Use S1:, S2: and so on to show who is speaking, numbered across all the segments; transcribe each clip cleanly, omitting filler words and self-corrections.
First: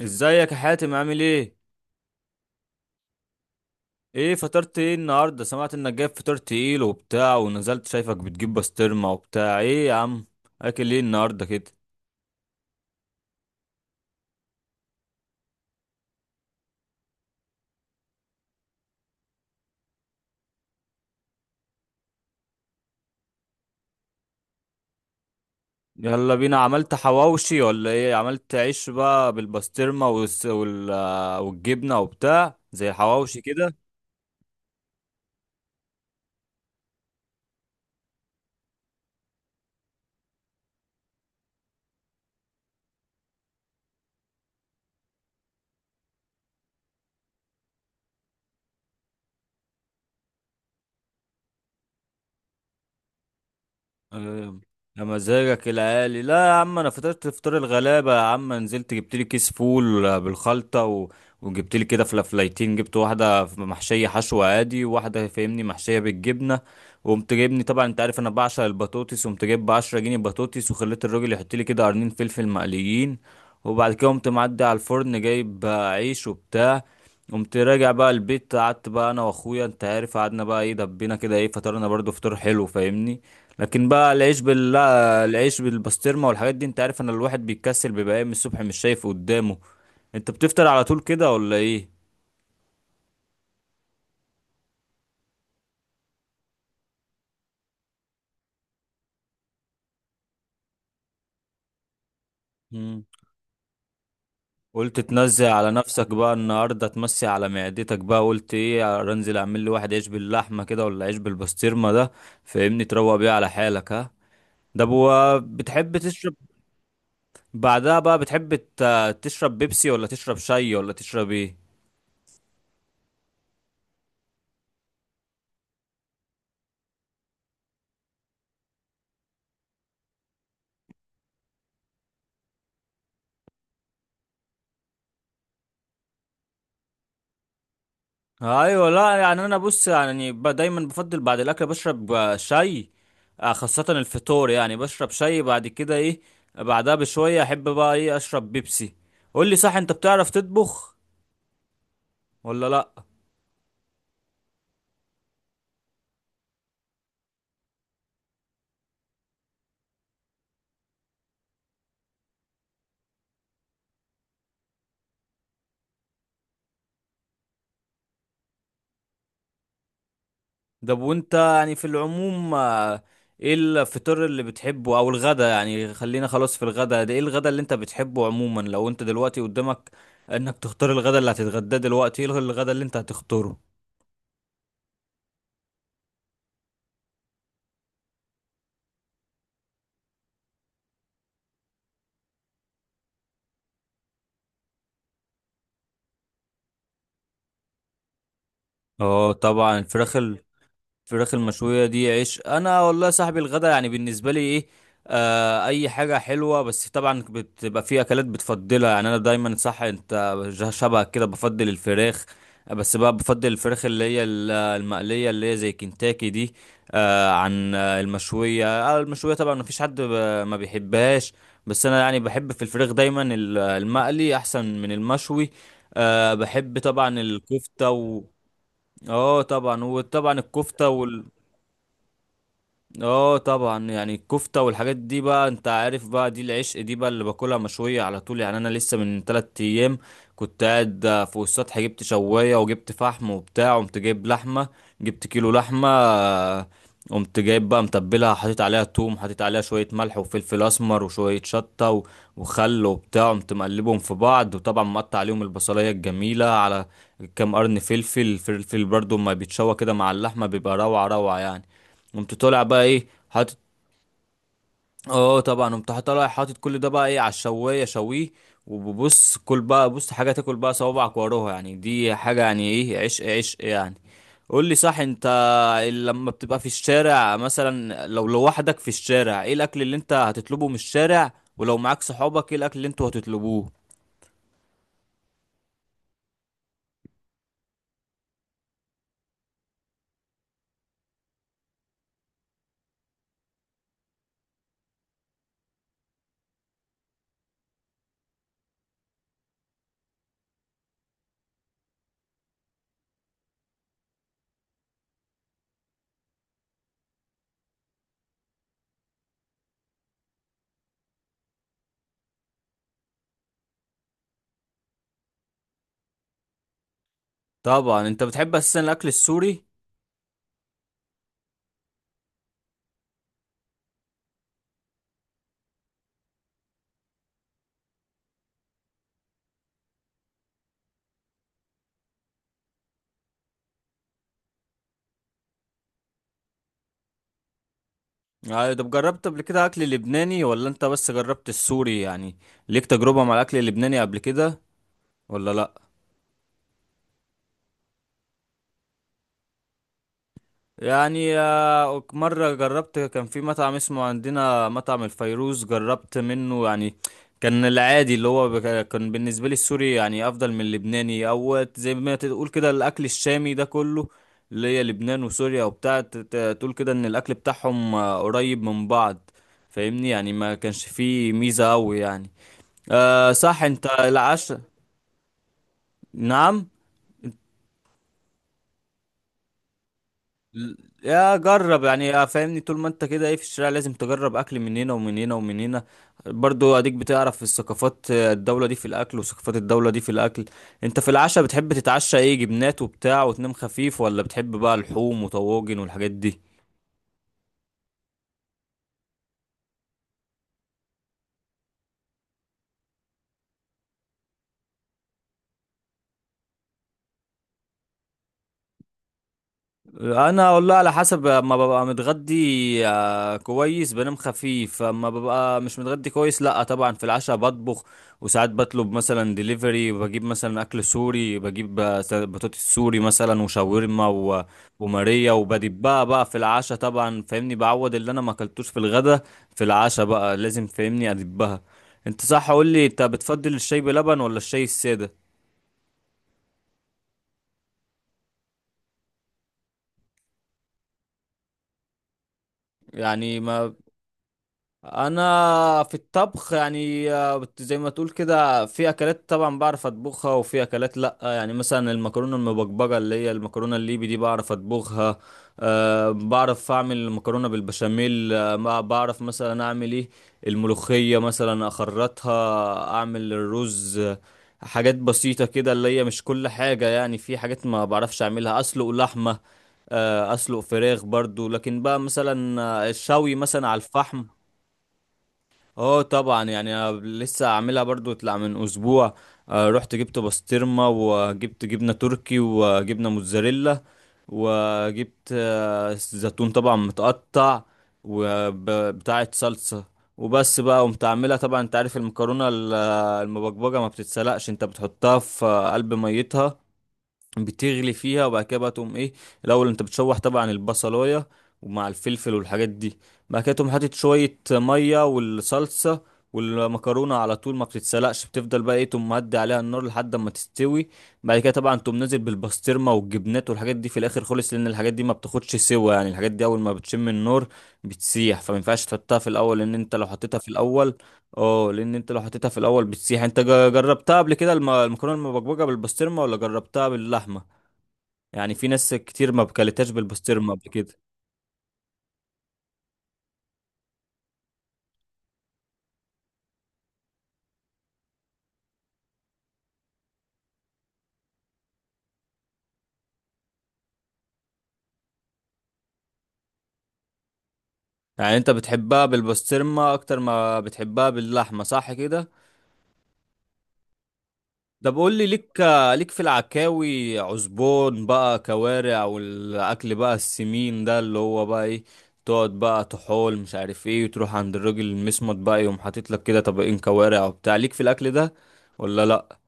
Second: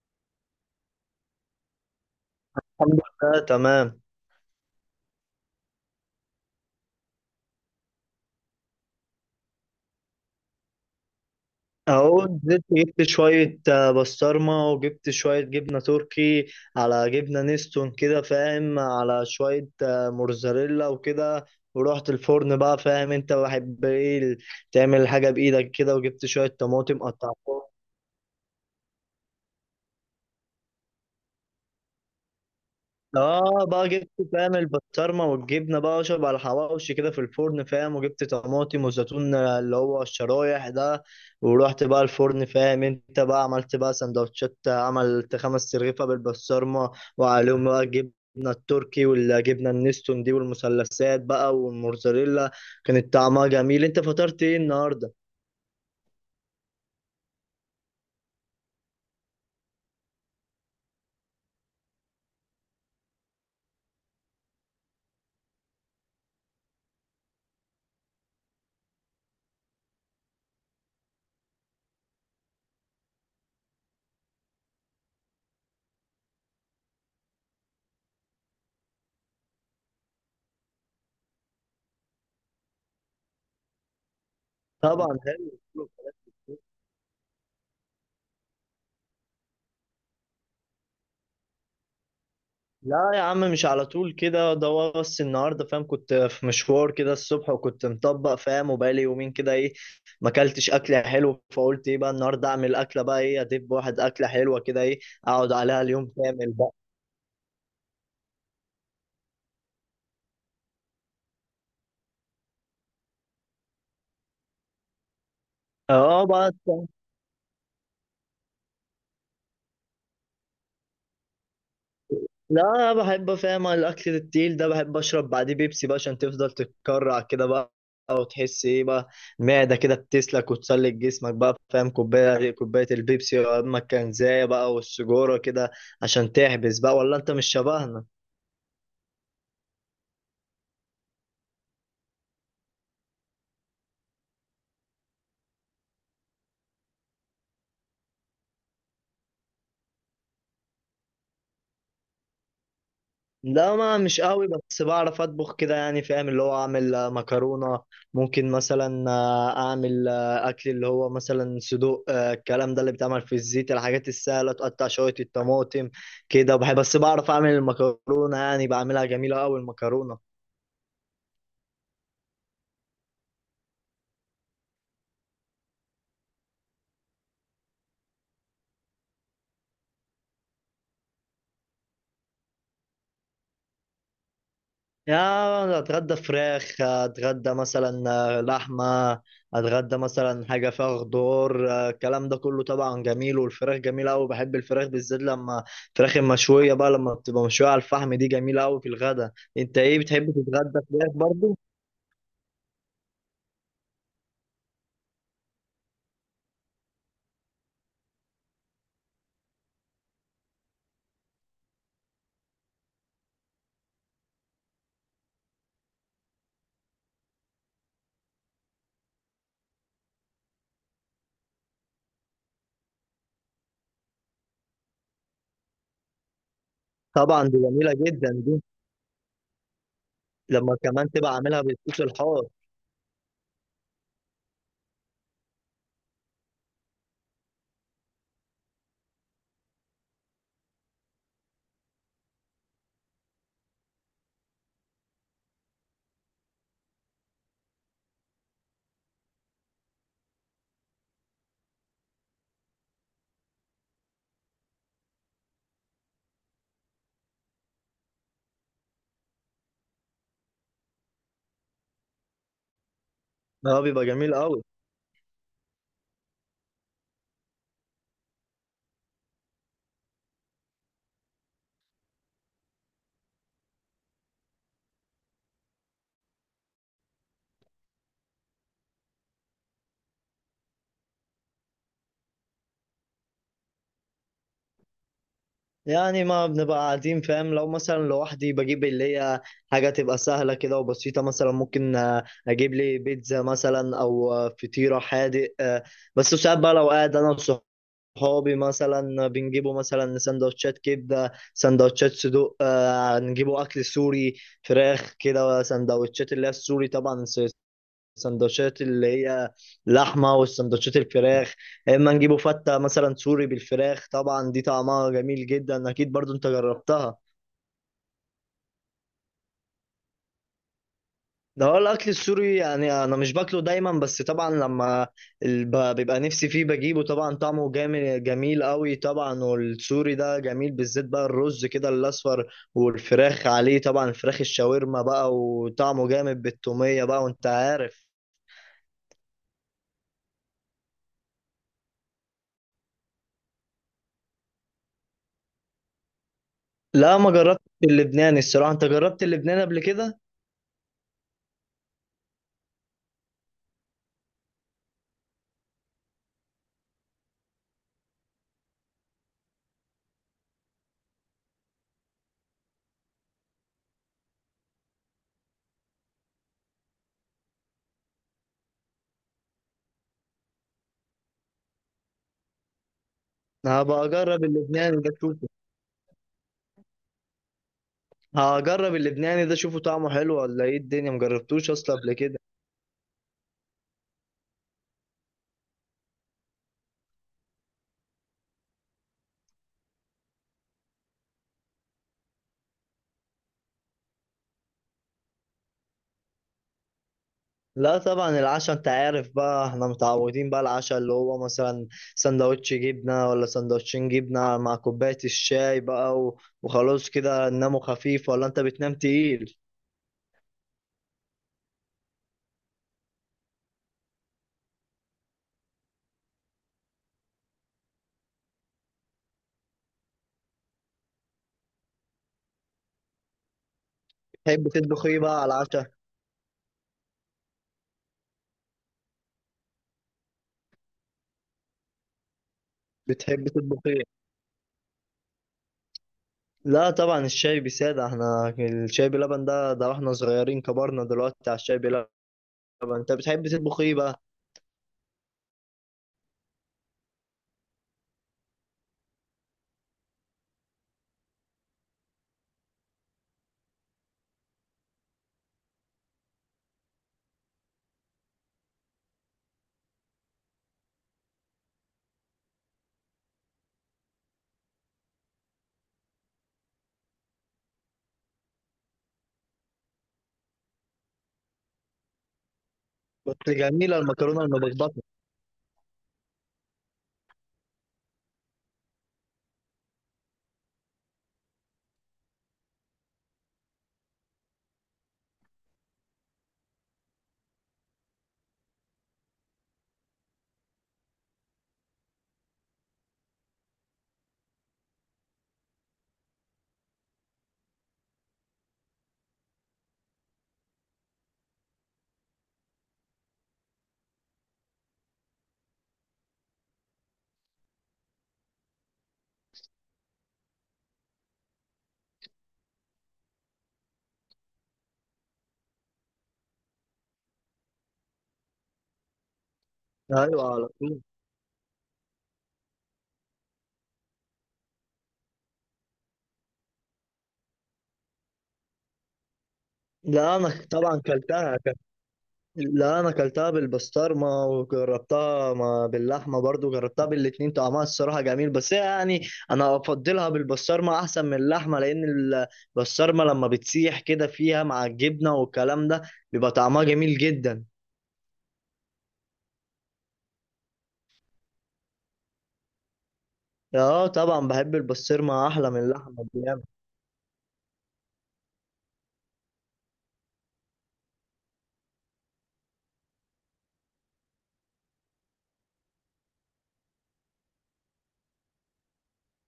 S1: ازيك يا حاتم عامل ايه؟
S2: الحمد لله تمام.
S1: ايه فطرت ايه النهارده؟ سمعت انك جايب فطار تقيل وبتاع ونزلت شايفك بتجيب بسطرمه وبتاع، ايه يا عم اكل ايه النهارده كده؟
S2: اهو نزلت جبت شوية بسطرمة، وجبت شوية جبنة تركي على جبنة نستون كده فاهم، على شوية موتزاريلا وكده. ورحت الفرن بقى فاهم انت بحب ايه تعمل حاجة بإيدك كده، وجبت
S1: يلا
S2: شوية
S1: بينا، عملت
S2: طماطم قطعتهم.
S1: حواوشي ولا ايه؟ عملت عيش بقى بالبسطرمه والجبنه وبتاع زي الحواوشي
S2: اه
S1: كده.
S2: بقى جبت فاهم البسطرمه والجبنه بقى اشرب على الحواوشي كده في الفرن فاهم، وجبت طماطم وزيتون، اللي هو الشرايح ده. ورحت بقى الفرن فاهم، انت بقى عملت بقى سندوتشات، عملت خمس رغيفه بالبسطرمه وعليهم بقى الجبنه التركي والجبنه النستون دي والمثلثات بقى والموزاريلا. كانت طعمها جميل. انت فطرت ايه
S1: آه، يا
S2: النهارده؟
S1: مزاجك العالي، لا يا عم، انا فطرت فطار الغلابه يا عم، نزلت جبت لي كيس فول بالخلطه وجبت لي كده فلافلايتين، جبت واحده محشيه حشو عادي وواحده فاهمني محشيه بالجبنه، وقمت جايبني طبعا انت عارف انا بعشق البطاطس، وقمت جايب ب 10 جنيه بطاطس وخليت الراجل يحط لي كده قرنين فلفل مقليين، وبعد كده قمت معدي على الفرن جايب عيش وبتاع، قمت راجع بقى البيت، قعدت بقى انا واخويا انت عارف، قعدنا بقى ايه دبينا كده، ايه فطرنا برضو فطار حلو فاهمني، لكن بقى العيش بال
S2: طبعا
S1: لا،
S2: حلو.
S1: العيش بالبسطرمه والحاجات دي انت عارف ان الواحد بيتكسل، بيبقى قايم الصبح مش شايف قدامه. انت بتفطر على طول كده ولا ايه؟
S2: لا يا عم، مش على طول كده، ده بس النهارده فاهم كنت في مشوار كده الصبح، وكنت مطبق فاهم، وبقالي يومين كده ايه ما اكلتش اكله حلوه، فقلت ايه بقى النهارده اعمل اكله
S1: مم.
S2: بقى ايه ادب واحد اكله حلوه كده
S1: قلت
S2: ايه،
S1: تنزل
S2: اقعد
S1: على
S2: عليها
S1: نفسك
S2: اليوم
S1: بقى
S2: كامل بقى.
S1: النهارده، تمسي على معدتك بقى، قلت ايه انزل اعمل لي واحد عيش باللحمه كده ولا عيش بالبسطرمه ده فاهمني، تروق بيه على حالك، ها. ده بتحب
S2: اه
S1: تشرب
S2: بقى،
S1: بعدها بقى؟ بتحب تشرب بيبسي ولا تشرب شاي ولا تشرب ايه؟
S2: لا أنا بحب فاهم الاكل التقيل ده بحب اشرب بعديه بيبسي بقى، عشان تفضل تتكرع كده بقى، او تحس ايه بقى المعده كده بتسلك وتسلك جسمك بقى فاهم. كوبايه كوبايه البيبسي، اما الكنزايه بقى والسجوره كده عشان تحبس بقى، ولا انت مش شبهنا؟
S1: ايوه، لا يعني انا بص يعني دايما بفضل بعد الاكل بشرب شاي، خاصة الفطور يعني بشرب شاي بعد كده ايه، بعدها بشوية احب بقى ايه اشرب بيبسي. قول لي صح، انت بتعرف تطبخ ولا لا؟
S2: لا ما مش قوي، بس بعرف اطبخ كده يعني فاهم، اللي هو اعمل مكرونه. ممكن مثلا اعمل اكل اللي هو مثلا صدوق، الكلام ده اللي بيتعمل في الزيت، الحاجات السهله. تقطع شويه الطماطم كده بحب، بس بعرف اعمل المكرونه يعني، بعملها جميله قوي المكرونه.
S1: ده وانت يعني في العموم ايه الفطور اللي بتحبه او الغدا؟ يعني خلينا خلاص في الغدا ده، ايه الغدا اللي انت بتحبه عموما؟ لو انت دلوقتي قدامك انك تختار الغدا اللي هتتغداه دلوقتي، ايه الغدا اللي انت هتختاره؟
S2: يا اتغدى فراخ، اتغدى مثلا لحمه، اتغدى مثلا حاجه فيها خضار، الكلام ده كله طبعا جميل. والفراخ جميله قوي، بحب الفراخ بالذات لما الفراخ المشويه بقى، لما بتبقى مشويه على الفحم دي جميله قوي في
S1: اه
S2: الغدا.
S1: طبعا
S2: انت ايه
S1: الفراخ،
S2: بتحب تتغدى فراخ
S1: الفراخ
S2: برضو؟
S1: المشوية دي عيش. انا والله يا صاحبي الغدا يعني بالنسبة لي ايه، آه اي حاجة حلوة، بس طبعا بتبقى في اكلات بتفضلها يعني انا دايما، صح انت شبهك كده بفضل الفراخ، بس بقى بفضل الفراخ اللي هي المقلية اللي هي زي كنتاكي دي، آه عن المشوية، آه المشوية طبعا مفيش حد ما بيحبهاش، بس انا يعني بحب في الفراخ دايما المقلي احسن من المشوي. آه بحب طبعا
S2: طبعا دي
S1: الكفتة
S2: جميله
S1: و
S2: جدا دي
S1: اه طبعا وطبعا
S2: لما
S1: الكفتة،
S2: كمان تبقى عاملها بالصوص الحار،
S1: اه طبعا يعني الكفتة والحاجات دي بقى انت عارف بقى دي العشق دي بقى اللي باكلها مشوية على طول. يعني انا لسه من تلات ايام كنت قاعد فوق السطح، جبت شواية وجبت فحم وبتاع، قمت جايب لحمة، جبت كيلو لحمة قمت جايب بقى متبلها، حطيت عليها توم، حطيت عليها شوية ملح وفلفل اسمر وشوية شطة وخل وبتاع، قمت مقلبهم في بعض، وطبعا مقطع عليهم البصلية الجميلة على كام قرن فلفل، الفلفل برضو ما بيتشوى كده مع اللحمة بيبقى روعة روعة يعني. قمت طالع بقى ايه حاطط،
S2: ده بيبقى جميل قوي.
S1: اه طبعا قمت طالع حاطط كل ده بقى ايه على الشوايه شويه، وببص كل بقى بص حاجه تاكل بقى صوابعك وراها يعني، دي حاجه يعني ايه، عشق عشق يعني. قول لي صح انت، لما بتبقى في الشارع مثلا، لو لوحدك في الشارع ايه الاكل اللي انت هتطلبه من الشارع؟ ولو معاك صحابك ايه الاكل اللي انتوا هتطلبوه؟
S2: يعني ما بنبقى قاعدين فاهم، لو مثلا لوحدي بجيب اللي هي حاجة تبقى سهلة كده وبسيطة، مثلا ممكن أجيب لي بيتزا مثلا، أو فطيرة حادق، بس ساعات بقى لو قاعد أنا وصحابي مثلا، بنجيبوا مثلا سندوتشات كبدة، سندوتشات صدوق، نجيبوا أكل سوري، فراخ كده، سندوتشات اللي هي السوري طبعا، السندوتشات اللي هي لحمه، والسندوتشات الفراخ. يا اما نجيبه فته مثلا سوري بالفراخ، طبعا دي طعمها جميل جدا، اكيد برضو انت جربتها.
S1: طبعا انت بتحب اساسا الاكل السوري
S2: ده هو الاكل السوري يعني، انا مش باكله دايما، بس طبعا لما بيبقى نفسي فيه بجيبه، طبعا طعمه جامد جميل قوي طبعا. والسوري ده جميل بالذات بقى الرز كده الاصفر، والفراخ عليه، طبعا الفراخ الشاورما بقى، وطعمه جامد بالتومية بقى، وانت عارف.
S1: يعني؟ طب جربت قبل كده اكل لبناني ولا انت بس جربت السوري يعني؟ ليك تجربة مع الاكل اللبناني قبل كده ولا لا؟
S2: لا ما جربت اللبناني الصراحة، انت جربت اللبناني قبل كده؟
S1: يعني مرة جربت، كان في مطعم اسمه عندنا مطعم الفيروز، جربت منه يعني، كان العادي اللي هو كان بالنسبة لي السوري يعني أفضل من اللبناني، أو زي ما تقول كده الأكل الشامي ده كله، اللي هي لبنان وسوريا وبتاع، تقول كده إن الأكل بتاعهم قريب من بعض فاهمني، يعني ما كانش فيه ميزة أوي يعني. أه صح، أنت
S2: هبقى اجرب
S1: العشاء؟
S2: اللبناني ده اشوفه.
S1: نعم.
S2: هجرب اللبناني ده اشوفه طعمه حلو ولا
S1: ل-
S2: ايه الدنيا،
S1: يا
S2: مجربتوش
S1: جرب
S2: اصلا
S1: يعني،
S2: قبل
S1: يا
S2: كده.
S1: فاهمني طول ما انت كده ايه في الشارع لازم تجرب اكل من هنا ومن هنا ومن هنا، برضو اديك بتعرف الثقافات الدولة دي في الاكل، وثقافات الدولة دي في الاكل. انت في العشاء بتحب تتعشى ايه؟ جبنات وبتاع وتنام خفيف، ولا بتحب بقى اللحوم وطواجن والحاجات دي؟
S2: لا طبعا العشاء انت عارف بقى احنا متعودين بقى العشاء اللي هو مثلا سندوتش جبنة، ولا سندوتشين جبنة مع كوباية الشاي بقى، وخلاص كده نناموا خفيف، ولا انت بتنام تقيل؟
S1: انا والله على حسب، ما ببقى متغدي كويس بنام خفيف، اما ببقى مش متغدي كويس لا طبعا في العشاء بطبخ، وساعات بطلب مثلا ديليفري، بجيب مثلا اكل سوري، بجيب بطاطس سوري مثلا وشاورما
S2: بتحب تطبخ ايه
S1: وماريا
S2: بقى على العشاء؟
S1: وبدبها بقى في العشاء طبعا فاهمني، بعوض اللي انا ما اكلتوش في الغدا في العشاء بقى لازم فاهمني ادبها. انت صح قول لي، انت
S2: بتحب
S1: بتفضل الشاي
S2: تطبخ ايه؟
S1: بلبن ولا الشاي الساده؟
S2: لا طبعا الشاي بسادة، احنا الشاي بلبن ده واحنا صغيرين، كبرنا دلوقتي على الشاي بلبن. انت
S1: يعني
S2: بتحب
S1: ما
S2: تطبخ ايه بقى؟
S1: انا في الطبخ يعني زي ما تقول كده في اكلات طبعا بعرف اطبخها وفي اكلات لا، يعني مثلا المكرونه المبكبجه اللي هي المكرونه الليبي دي بعرف اطبخها، أه بعرف اعمل مكرونه بالبشاميل، أه ما بعرف مثلا اعمل ايه الملوخيه مثلا اخرطها، اعمل الرز حاجات بسيطه كده اللي هي مش كل حاجه، يعني في حاجات ما بعرفش اعملها، اسلق لحمه اسلق فراخ برضو، لكن بقى مثلا الشوي
S2: بس
S1: مثلا على
S2: جميلة
S1: الفحم.
S2: المكرونة المبكبكة.
S1: اه طبعا يعني أنا لسه عاملها برضو طلع من اسبوع، رحت جبت بسطرمه وجبت جبنه تركي وجبنه موتزاريلا، وجبت زيتون طبعا متقطع، وبتاعه صلصه، وبس بقى قمت عاملها، طبعا انت عارف المكرونه المبكبجه ما بتتسلقش، انت بتحطها في قلب ميتها بتغلي فيها، وبعد كده بقى تقوم ايه الاول انت بتشوح طبعا البصلايه ومع الفلفل والحاجات دي، بعد كده تقوم حاطط شويه ميه والصلصه والمكرونه، على طول ما بتتسلقش بتفضل بقى ايه تقوم مهدي عليها النار لحد ما تستوي، بعد كده طبعا تقوم نازل بالبسطرمه والجبنات والحاجات دي في الاخر خالص، لان الحاجات دي ما بتاخدش سوا، يعني الحاجات دي اول ما بتشم النار بتسيح، فما ينفعش تحطها في الاول، لان انت لو حطيتها في
S2: أيوة على
S1: الاول
S2: طول.
S1: اه لان انت لو حطيتها في الاول بتسيح. انت جربتها قبل كده المكرونه المبكبجه بالبسطرمه ولا جربتها باللحمه؟ يعني في ناس كتير ما بكلتهاش
S2: لا
S1: بالبسطرمه
S2: أنا
S1: قبل كده.
S2: طبعا كلتها ك- لا أنا كلتها بالبسطرمة وجربتها باللحمة برضو، جربتها بالاتنين. طعمها الصراحة جميل، بس هي يعني أنا أفضلها بالبسطرمة أحسن من اللحمة، لأن البسطرمة لما بتسيح كده فيها مع الجبنة والكلام ده بيبقى طعمها جميل جدا.
S1: يعني انت بتحبها بالبسطرمه اكتر ما بتحبها باللحمه صح كده؟
S2: اه طبعا بحب
S1: طب قول لي،
S2: البسطرمة
S1: ليك
S2: أحلى من
S1: ليك في
S2: اللحمة.
S1: العكاوي، عزبون بقى كوارع والاكل بقى السمين ده اللي هو بقى ايه، تقعد بقى تحول مش عارف ايه وتروح عند الراجل المسمط بقى يقوم حاطط لك كده طبقين كوارع وبتاع، ليك في الاكل ده ولا لا؟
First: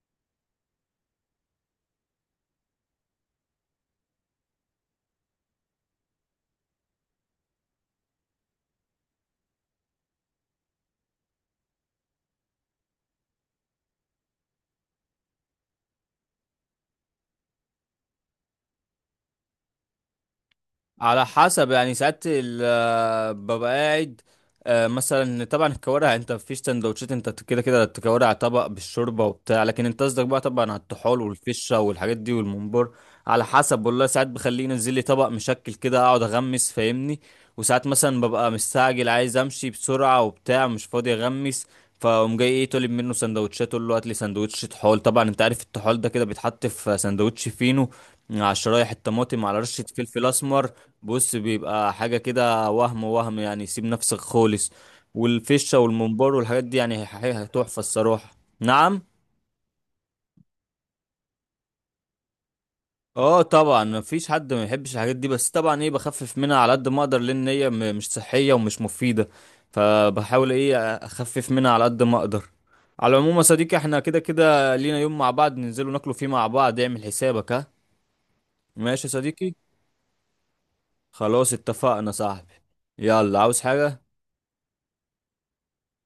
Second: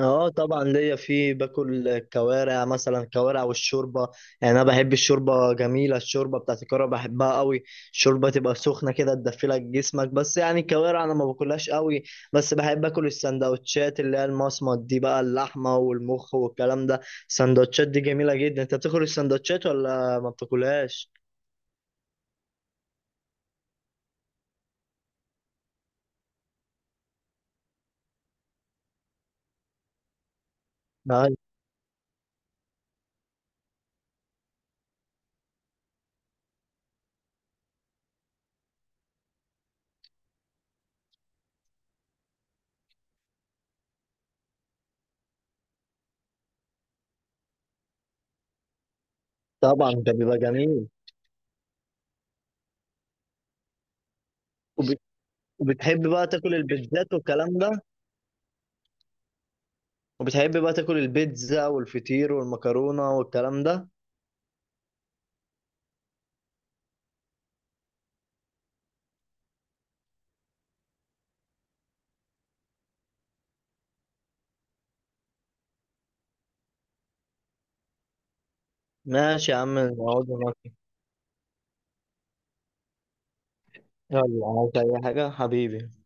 S2: اه طبعا ليا في، باكل كوارع مثلا، كوارع والشوربه، يعني انا بحب الشوربه جميله، الشوربه بتاعت الكوارع بحبها قوي، الشوربه تبقى سخنه كده تدفلك جسمك، بس يعني الكوارع انا ما باكلهاش قوي، بس بحب اكل السندوتشات اللي هي المصمت دي بقى، اللحمه والمخ والكلام ده، السندوتشات دي جميله جدا. انت بتاكل السندوتشات ولا ما بتاكلهاش؟
S1: على حسب يعني ساعات ببقى قاعد، مثلا طبعا الكوارع انت مفيش سندوتشات، انت كده كده تكوارع طبق بالشوربه وبتاع، لكن انت قصدك بقى طبعا على الطحال
S2: آه،
S1: والفشه والحاجات دي والممبار، على حسب والله، ساعات بخليه ينزل لي طبق مشكل كده اقعد اغمس فاهمني، وساعات مثلا ببقى مستعجل عايز امشي بسرعه وبتاع مش فاضي اغمس، فقوم جاي ايه طالب منه سندوتشات، اقول له هات لي سندوتش طحال، طبعا انت عارف الطحال ده كده بيتحط في سندوتش فينو مع شرايح الطماطم على رشه
S2: طبعا ده
S1: فلفل
S2: بيبقى
S1: اسمر،
S2: جميل.
S1: بص بيبقى حاجة كده وهم وهم يعني، سيب نفسك خالص،
S2: وب-
S1: والفشة
S2: وبتحب بقى
S1: والممبار
S2: تاكل
S1: والحاجات دي يعني
S2: البيتزات والكلام
S1: هتحفة
S2: ده؟
S1: الصراحة. نعم.
S2: وبتحب بقى تاكل البيتزا والفطير والمكرونه
S1: اه
S2: والكلام
S1: طبعا
S2: ده؟
S1: مفيش حد ما يحبش الحاجات دي، بس طبعا ايه بخفف منها على قد ما اقدر، لان هي مش صحية ومش مفيدة، فبحاول ايه اخفف منها على قد ما اقدر. على العموم يا صديقي احنا كده كده لينا يوم مع بعض ننزلوا ناكلوا فيه مع بعض، اعمل حسابك، ها. ماشي يا
S2: ماشي
S1: صديقي،
S2: يا عم، نقعد ناكل.
S1: خلاص اتفقنا صاحبي. يلا عاوز حاجة؟
S2: يلا عاوز أي حاجة حبيبي.